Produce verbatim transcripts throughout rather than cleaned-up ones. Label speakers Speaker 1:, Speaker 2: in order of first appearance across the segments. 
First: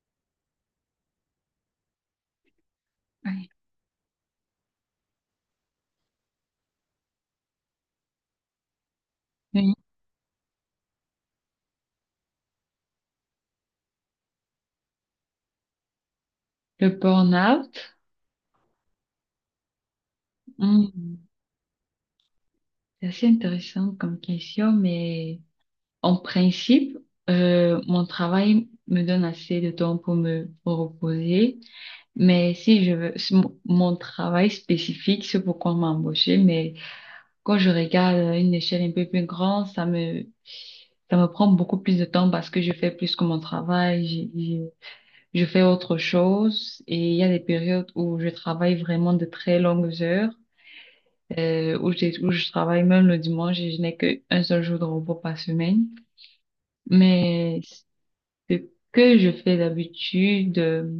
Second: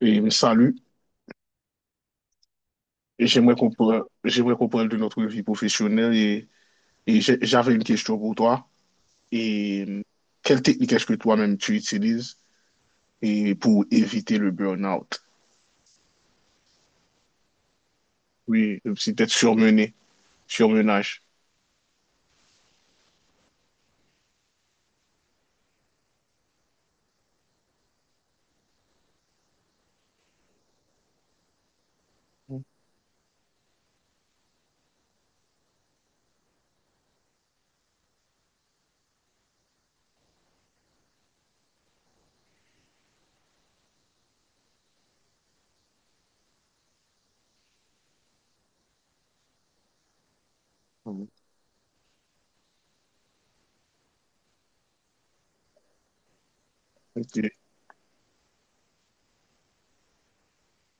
Speaker 1: Et me salue. Et
Speaker 2: Oui,
Speaker 1: j'aimerais qu'on parle, j'aimerais qu'on parle de notre vie professionnelle. Et, et j'ai- j'avais une question pour toi.
Speaker 2: oui.
Speaker 1: Et euh, Quelle technique est-ce que toi-même tu utilises et pour éviter le burn-out?
Speaker 2: Le burn-out,
Speaker 1: Oui, c'est peut surmené,
Speaker 2: hmm,
Speaker 1: surmenage.
Speaker 2: c'est assez intéressant comme question, mais en principe, euh, mon travail me donne assez de temps pour me reposer. Mais si je veux, si mon mon travail spécifique, c'est pourquoi on m'a embauché, mais quand je regarde à une échelle un peu plus grande, ça me, ça me prend beaucoup plus de temps parce que je fais plus que mon travail, j'ai- j'ai- je fais autre chose et il y a des périodes où je travaille vraiment de très longues heures,
Speaker 1: Mhm.
Speaker 2: euh, où j'ai- où je travaille même le dimanche et je n'ai qu'un seul jour de repos par semaine.
Speaker 1: Ok.
Speaker 2: Mais ce que je fais d'habitude, euh,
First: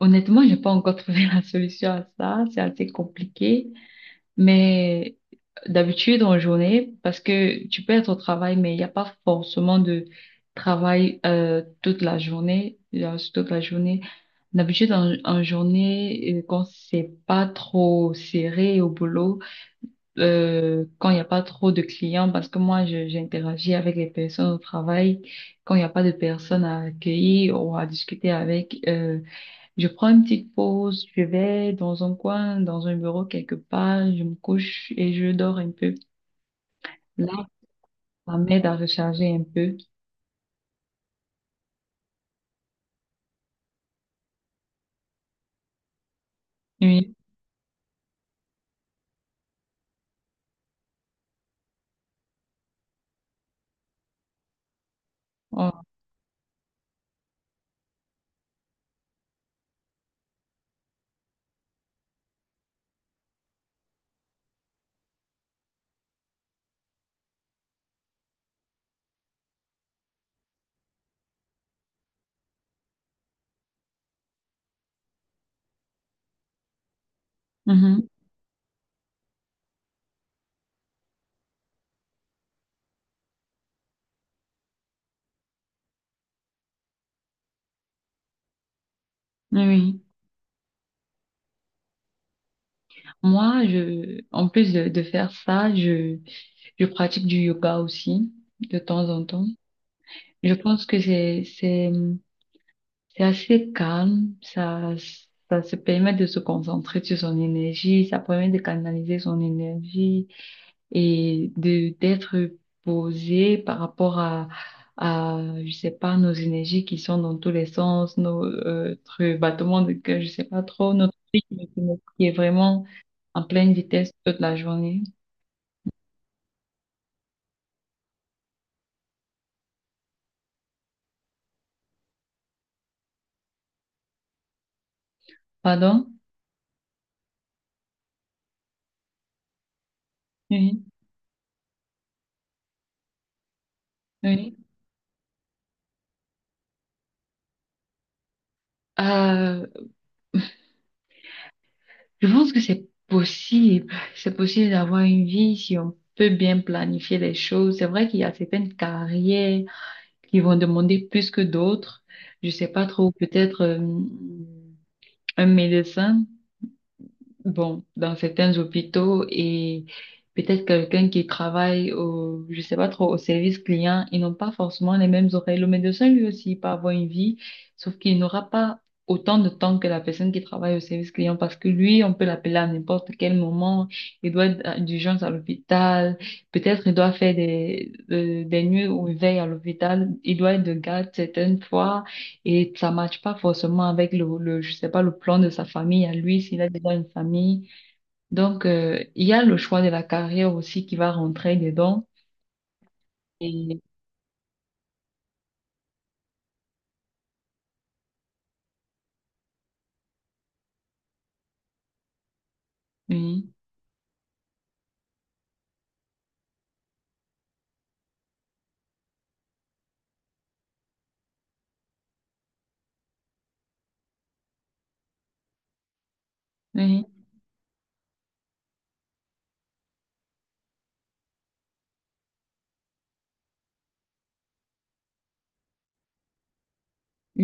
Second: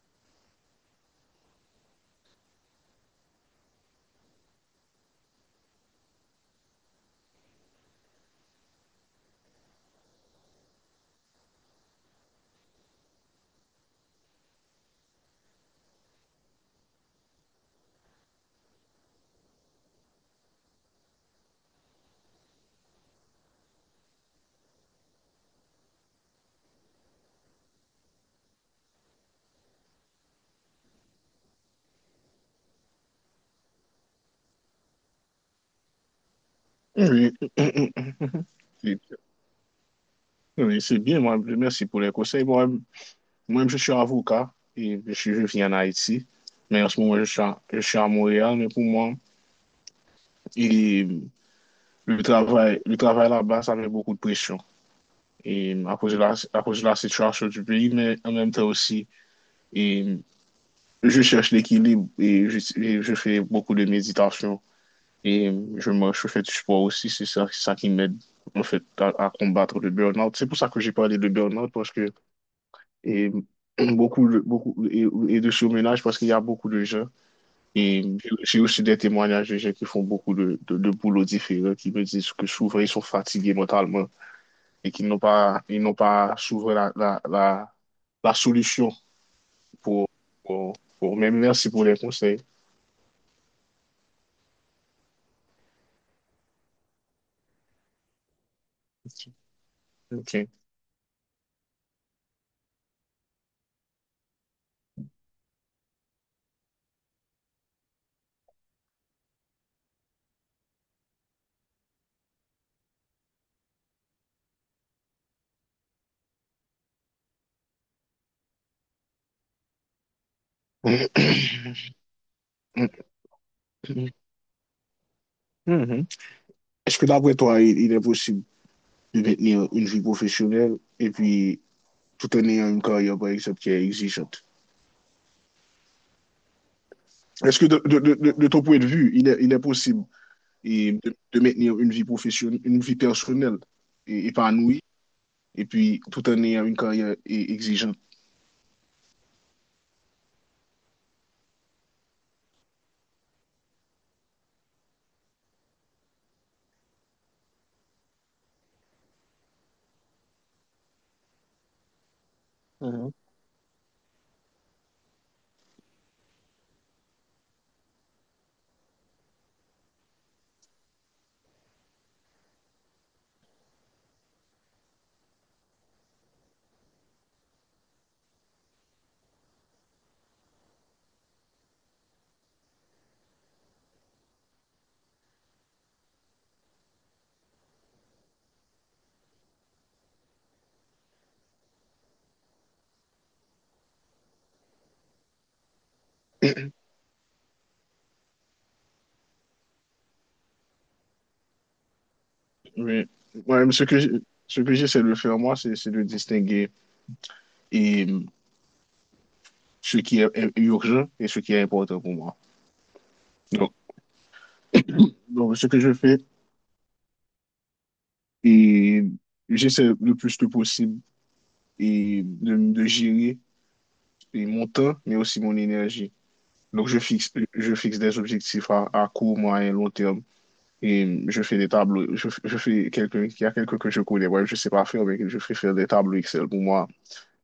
Speaker 2: honnêtement, j'ai pas encore trouvé la solution à ça. C'est assez compliqué. Mais d'habitude, en journée, parce que tu peux être au travail, mais il n'y a pas forcément de travail euh, toute la journée, euh, toute la journée. D'habitude, en, en journée, euh, quand c'est pas trop serré au boulot, euh, quand il n'y a pas trop de clients, parce que moi, je- j'interagis avec les personnes au travail. Quand il n'y a pas de personnes à accueillir ou à discuter avec, euh, je prends une petite pause, je vais dans un coin, dans un bureau quelque part, je me couche et je dors un peu.
Speaker 1: Oui,
Speaker 2: Là, ça m'aide à
Speaker 1: C'est-
Speaker 2: recharger un peu.
Speaker 1: oui, c'est bien, moi, merci pour les conseils. Moi, même moi même je suis avocat et je, suis- je vis en Haïti, mais en ce
Speaker 2: Oui.
Speaker 1: moment, je suis à, je suis à Montréal. Mais pour moi, Le travail, le travail là-bas, ça met beaucoup de pression.
Speaker 2: Oh.
Speaker 1: Et à cause de la, à cause de la situation du pays, mais en même temps aussi, et je cherche l'équilibre et je, et je fais beaucoup de méditation. Et je marche, je fais du sport aussi. C'est ça, c'est ça qui m'aide, en fait, à, à combattre le burn-out. C'est pour ça que j'ai parlé de burn-out, parce que et, beaucoup, de- beaucoup et, et de surménage, parce qu'il y a beaucoup de gens. Et
Speaker 2: Mhm.
Speaker 1: j'ai aussi des témoignages de gens qui font beaucoup de, de, de boulot différents, qui me disent que souvent, ils sont fatigués mentalement et qu'ils n'ont pas, ils n'ont pas trouvé la, la, la, la solution
Speaker 2: Oui, oui.
Speaker 1: pour, pour, pour- Mais merci pour les conseils.
Speaker 2: Moi, je, en plus de, de faire ça, je, je pratique du yoga aussi, de temps en temps.
Speaker 1: OK.
Speaker 2: Je pense que c'est, c'est, C'est assez calme, ça, ça se permet de se concentrer sur son énergie, ça permet de canaliser son énergie et de d'être posé par rapport à, à, je sais pas, nos énergies qui sont dans tous les sens, nos, euh, notre battement de cœur, je sais pas trop, notre rythme qui est vraiment en pleine vitesse toute la journée.
Speaker 1: Mhm. Est-ce que d'après toi, il, il est possible de maintenir une vie professionnelle et puis tout en ayant une carrière, par exemple, qui est exigeante?
Speaker 2: Pardon?
Speaker 1: Est-ce que de, de, de, de- de ton point de vue, il est, il est possible
Speaker 2: Oui,
Speaker 1: et, de, de maintenir une vie professionnelle, une vie personnelle et
Speaker 2: oui.
Speaker 1: épanouie et puis tout en ayant une carrière et- exigeante?
Speaker 2: Euh, Je pense que c'est possible. C'est possible d'avoir une vie si on peut bien planifier les choses. C'est vrai qu'il y a certaines carrières qui vont demander plus que d'autres. Je sais pas trop, peut-être euh, un médecin bon, dans certains hôpitaux et peut-être quelqu'un qui travaille au, je sais pas trop, au service client, ils n'ont pas forcément les mêmes oreilles. Le médecin, lui aussi, il peut avoir une vie, sauf qu'il n'aura pas autant de temps que la personne qui travaille au service client parce que lui, on peut l'appeler à n'importe quel moment. Il doit être d'urgence à l'hôpital. Peut-être il doit faire des, euh, des nuits où il veille à l'hôpital. Il doit être de garde certaines fois. Et ça matche pas forcément avec le, le, je sais pas, le plan de sa famille à lui, s'il a déjà une famille. Donc, euh, il y a le choix de la carrière aussi qui va rentrer dedans.
Speaker 1: Oui. Ouais, mais
Speaker 2: Et
Speaker 1: ce que, j- ce que j'essaie de faire, moi, c'est c'est de distinguer et, hum, ce qui est est urgent et ce qui est important pour moi.
Speaker 2: oui,
Speaker 1: Donc, donc, ce que je fais, et j'essaie le plus que possible et de, de gérer et mon temps, mais aussi mon énergie. Donc, je
Speaker 2: oui,
Speaker 1: fixe, je fixe des objectifs à, à court, moyen, long terme. Et hum, je fais des tableaux. Je, je fais quelqu'un, il y a quelqu'un que je connais, ouais, je sais pas faire, mais je fais faire des tableaux Excel pour moi,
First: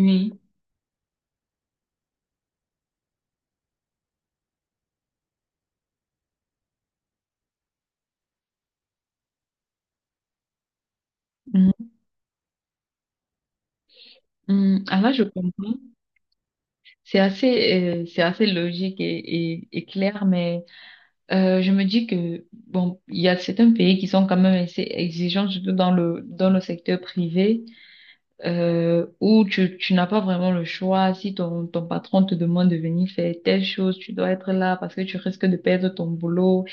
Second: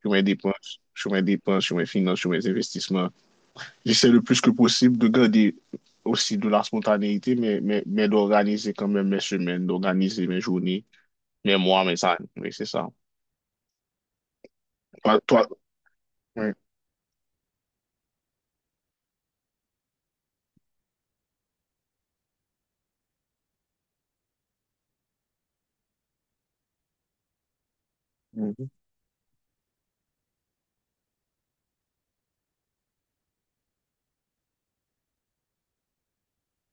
Speaker 1: sur mes dépenses, sur mes dépenses, sur mes finances, sur mes investissements. J'essaie le plus que possible de garder aussi de la spontanéité, mais, mais, mais d'organiser quand même mes semaines, d'organiser mes journées, mes mois,
Speaker 2: Mhm,
Speaker 1: mes années. Oui, c'est ça.
Speaker 2: mhm. Ah là,
Speaker 1: Toi,
Speaker 2: je
Speaker 1: toi-
Speaker 2: comprends.
Speaker 1: ouais.
Speaker 2: C'est assez, euh, c'est assez logique et, et, et clair, mais euh, je me dis que, bon, il y a certains pays qui sont quand même assez exigeants, surtout dans le, dans le secteur privé,
Speaker 1: Mhm.
Speaker 2: euh, où tu, tu n'as pas vraiment le choix. Si ton, ton patron te demande de venir faire telle chose, tu dois être là parce que tu risques de perdre ton boulot.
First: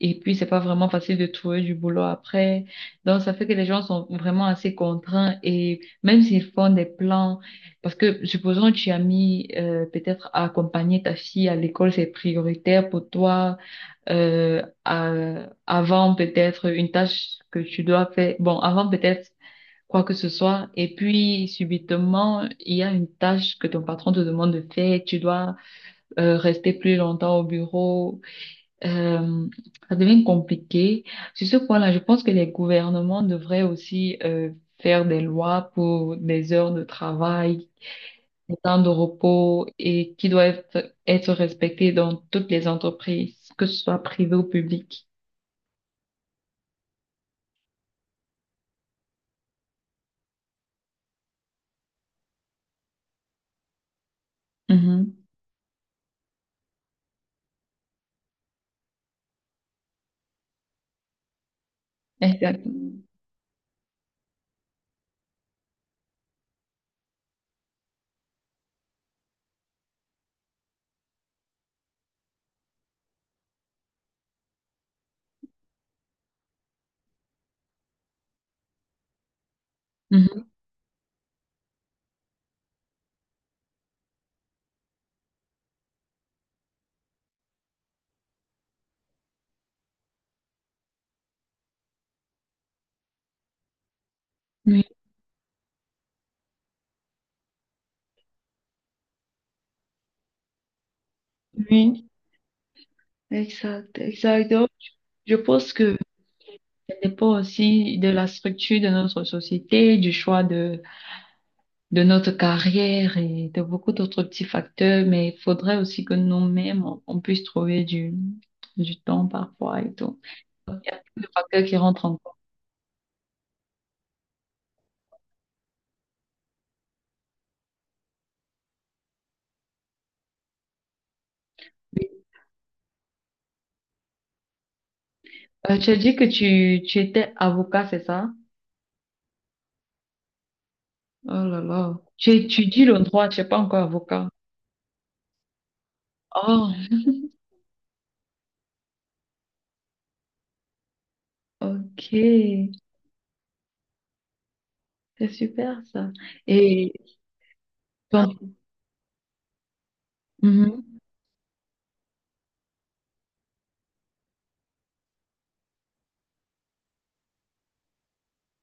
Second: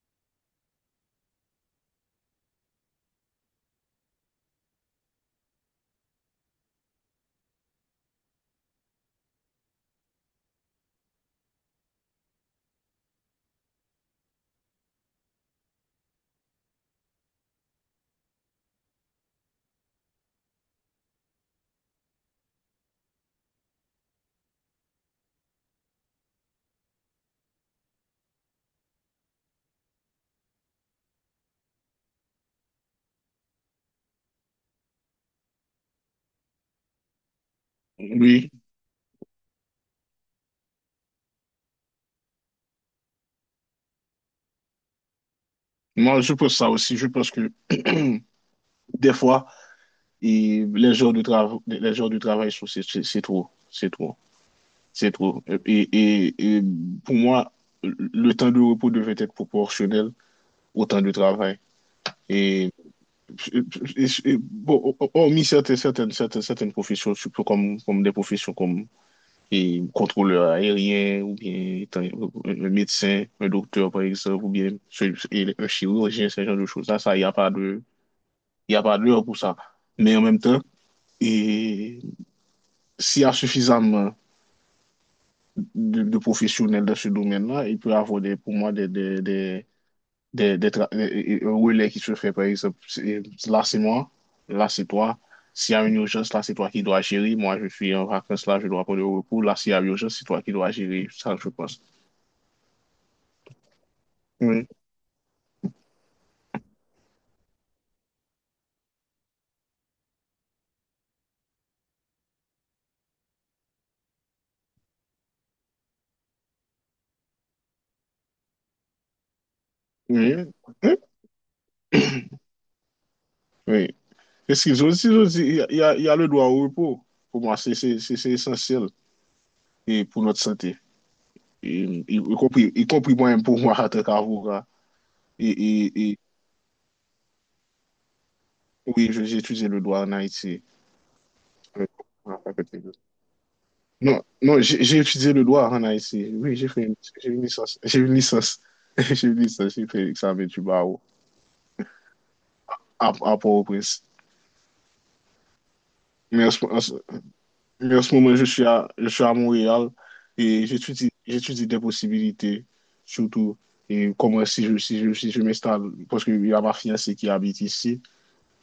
Speaker 2: Et puis, c'est pas vraiment facile de trouver du boulot après. Donc, ça fait que les gens sont vraiment assez contraints et même s'ils font des plans, parce que supposons que tu as mis euh, peut-être à accompagner ta fille à l'école, c'est prioritaire pour toi euh, à- avant peut-être une tâche que tu dois faire. Bon, avant peut-être quoi que ce soit. Et puis, subitement, il y a une tâche que ton patron te demande de faire. Tu dois euh, rester plus longtemps au bureau. Euh, ça devient compliqué. Sur ce point-là, je pense que les gouvernements devraient aussi euh, faire des lois pour des heures de travail,
Speaker 1: Oui,
Speaker 2: des temps de repos et qui doivent être respectées dans toutes les entreprises, que ce soit privées ou publiques.
Speaker 1: moi, je pense ça aussi. Je pense que des fois, et les jours de travail, les jours du travail, sont- c'est c'est- c'est trop. C'est trop. C'est
Speaker 2: Mhm.
Speaker 1: trop. Et, et, et pour moi, le temps de repos devait être proportionnel au temps de travail.
Speaker 2: Exact.
Speaker 1: Et- et- Bon, hormis certaines, certaines, certaines, certaines professions, surtout comme, comme des professions comme et, contrôleur aérien, ou bien étant- un médecin, un docteur, par exemple, ou bien ce- et un chirurgien, ce genre de choses-là, ça, il n'y a pas de, il y a pas d'heure pour ça. Mais en même
Speaker 2: Mhm.
Speaker 1: temps, et s'il y a suffisamment de, de professionnels dans ce domaine-là, il peut y avoir des, pour moi des, des, des, des, des tra- des- des relais qui se fait, par exemple, c'est- là c'est moi, là
Speaker 2: Oui,
Speaker 1: c'est toi. S'il y a une urgence, là c'est toi qui dois gérer. Moi, je suis en vacances, là je dois prendre le repos. Là, s'il y a une urgence, c'est toi qui dois gérer. Ça, je pense.
Speaker 2: oui, exact, exact.
Speaker 1: Oui,
Speaker 2: Donc, je pense que ça dépend aussi de la structure de notre société, du choix de, de notre carrière et de beaucoup d'autres petits facteurs, mais il faudrait aussi que nous-mêmes, on, on puisse trouver du, du temps parfois et tout.
Speaker 1: oui,
Speaker 2: Il y a
Speaker 1: oui.
Speaker 2: plein de facteurs qui rentrent en compte.
Speaker 1: oui. Parce qu'ils ont aussi, ils ont aussi- il y a, il y a il y a le droit au repos. Pour moi, c'est c'est- c'est- c'est essentiel et pour notre santé. Et, y, y compris, y compris moi-même pour moi, en tant qu'avocat. Et,
Speaker 2: Euh, tu as
Speaker 1: et,
Speaker 2: dit
Speaker 1: et
Speaker 2: que tu, tu étais avocat, c'est ça?
Speaker 1: oui, je- j'ai utilisé le droit en Haïti.
Speaker 2: Oh là là. Tu étudies
Speaker 1: Oui.
Speaker 2: le droit, tu n'es pas encore
Speaker 1: Non,
Speaker 2: avocat.
Speaker 1: non, j'ai j'ai étudié le droit en Haïti. Oui, j'ai
Speaker 2: Oh,
Speaker 1: fait une, j'ai une licence. J'ai une licence. J'ai une licence, j'ai fait l'examen du barreau
Speaker 2: ok.
Speaker 1: à, à Port-au-Prince.
Speaker 2: C'est super ça.
Speaker 1: Mais en ce, en
Speaker 2: Et
Speaker 1: ce- mais en ce
Speaker 2: toi?
Speaker 1: moment, je suis à, je suis à Montréal et j'étudie, j'étudie des possibilités, surtout et comment si je, si je, si je m'installe, parce qu'il y a ma fiancée qui habite ici.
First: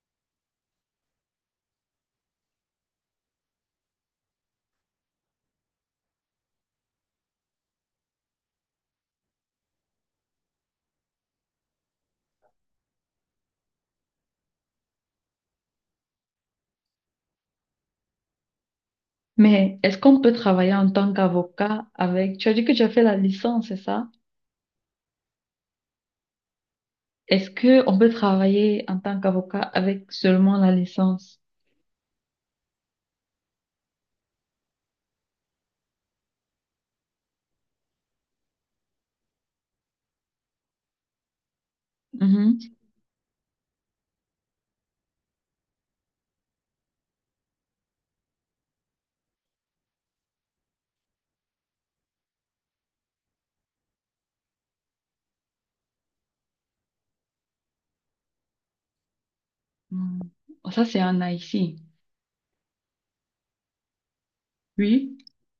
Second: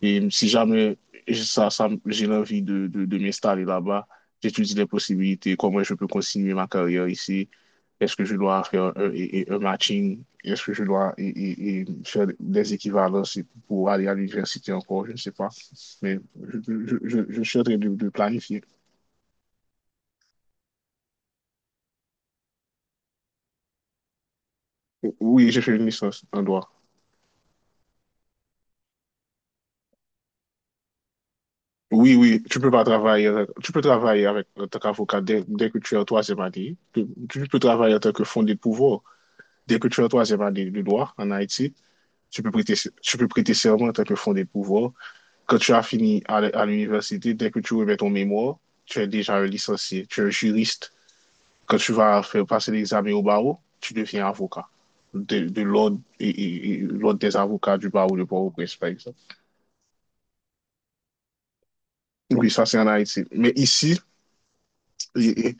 Speaker 1: Et si jamais ça, ça- j'ai l'envie de, de, de m'installer là-bas, j'étudie les possibilités, comment je peux continuer ma carrière ici. Est-ce que je dois faire un, et- et un matching? Est-ce que je dois et- et- et faire des équivalences et pour aller à l'université encore? Je ne sais pas. Mais je, je, je, je suis en train de, de planifier.
Speaker 2: Mais est-ce qu'on peut travailler en tant qu'avocat avec... Tu as dit que tu as fait la licence, c'est ça?
Speaker 1: Oui, j'ai fait une licence en droit.
Speaker 2: Est-ce que on peut travailler en tant qu'avocat avec seulement la licence?
Speaker 1: Oui, oui, tu peux pas travailler, avec- tu peux travailler avec, en tant qu'avocat dès, dès que tu es en troisième année. Tu, tu peux travailler en tant que fondé de pouvoir. Dès que tu es en troisième année de droit en Haïti, tu peux
Speaker 2: Mhm.
Speaker 1: prêter, tu peux prêter serment en tant que fondé de pouvoir. Quand tu as fini à, l- à l'université, dès que tu remets ton mémoire, tu es déjà un licencié, tu es un juriste. Quand tu vas faire passer l'examen au barreau, tu deviens avocat de, de l'ordre et, et- et l'ordre des avocats du barreau de Port-au-Prince, par exemple.
Speaker 2: Hmm. Ça, c'est en Haïti.
Speaker 1: Oui, ça c'est en Haïti. Mais ici,
Speaker 2: Oui.
Speaker 1: et- et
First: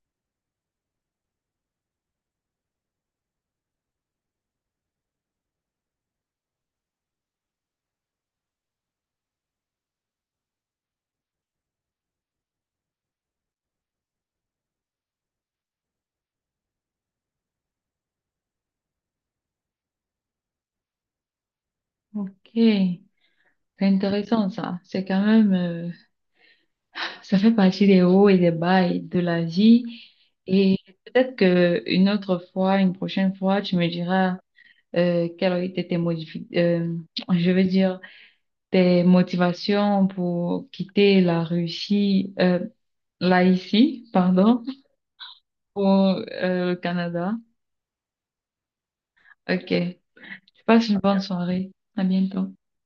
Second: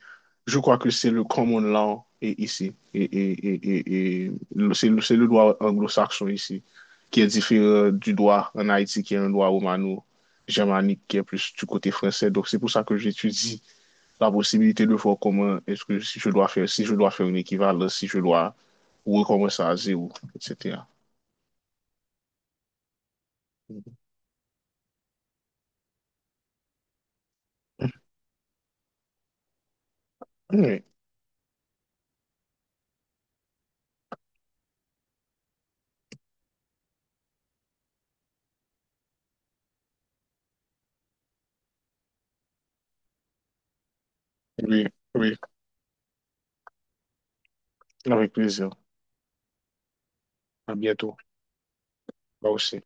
Speaker 1: je crois que c'est le common law et ici. Et, et, et, et, et le- c'est le, c'est le droit anglo-saxon ici qui est différent du droit en Haïti qui est un droit romano-germanique qui est plus du côté français. Donc c'est pour ça que j'étudie la possibilité de voir comment est-ce que si je dois faire, si je dois faire une équivalence, si je dois recommencer à zéro, et cétéra.
Speaker 2: Ok. C'est intéressant, ça. C'est quand même... euh, ça fait partie des hauts et des bas et de la vie. Et
Speaker 1: Oui,
Speaker 2: peut-être que une autre fois, une prochaine fois, tu me diras euh, quelles ont été tes modifications... je veux dire... tes motivations pour quitter la Russie, euh, là ici, pardon,
Speaker 1: oui, oui,
Speaker 2: pour euh, le Canada.
Speaker 1: avec plaisir.
Speaker 2: Ok.
Speaker 1: À
Speaker 2: Passe une
Speaker 1: bientôt.
Speaker 2: bonne soirée. À
Speaker 1: Moi
Speaker 2: bientôt.
Speaker 1: aussi.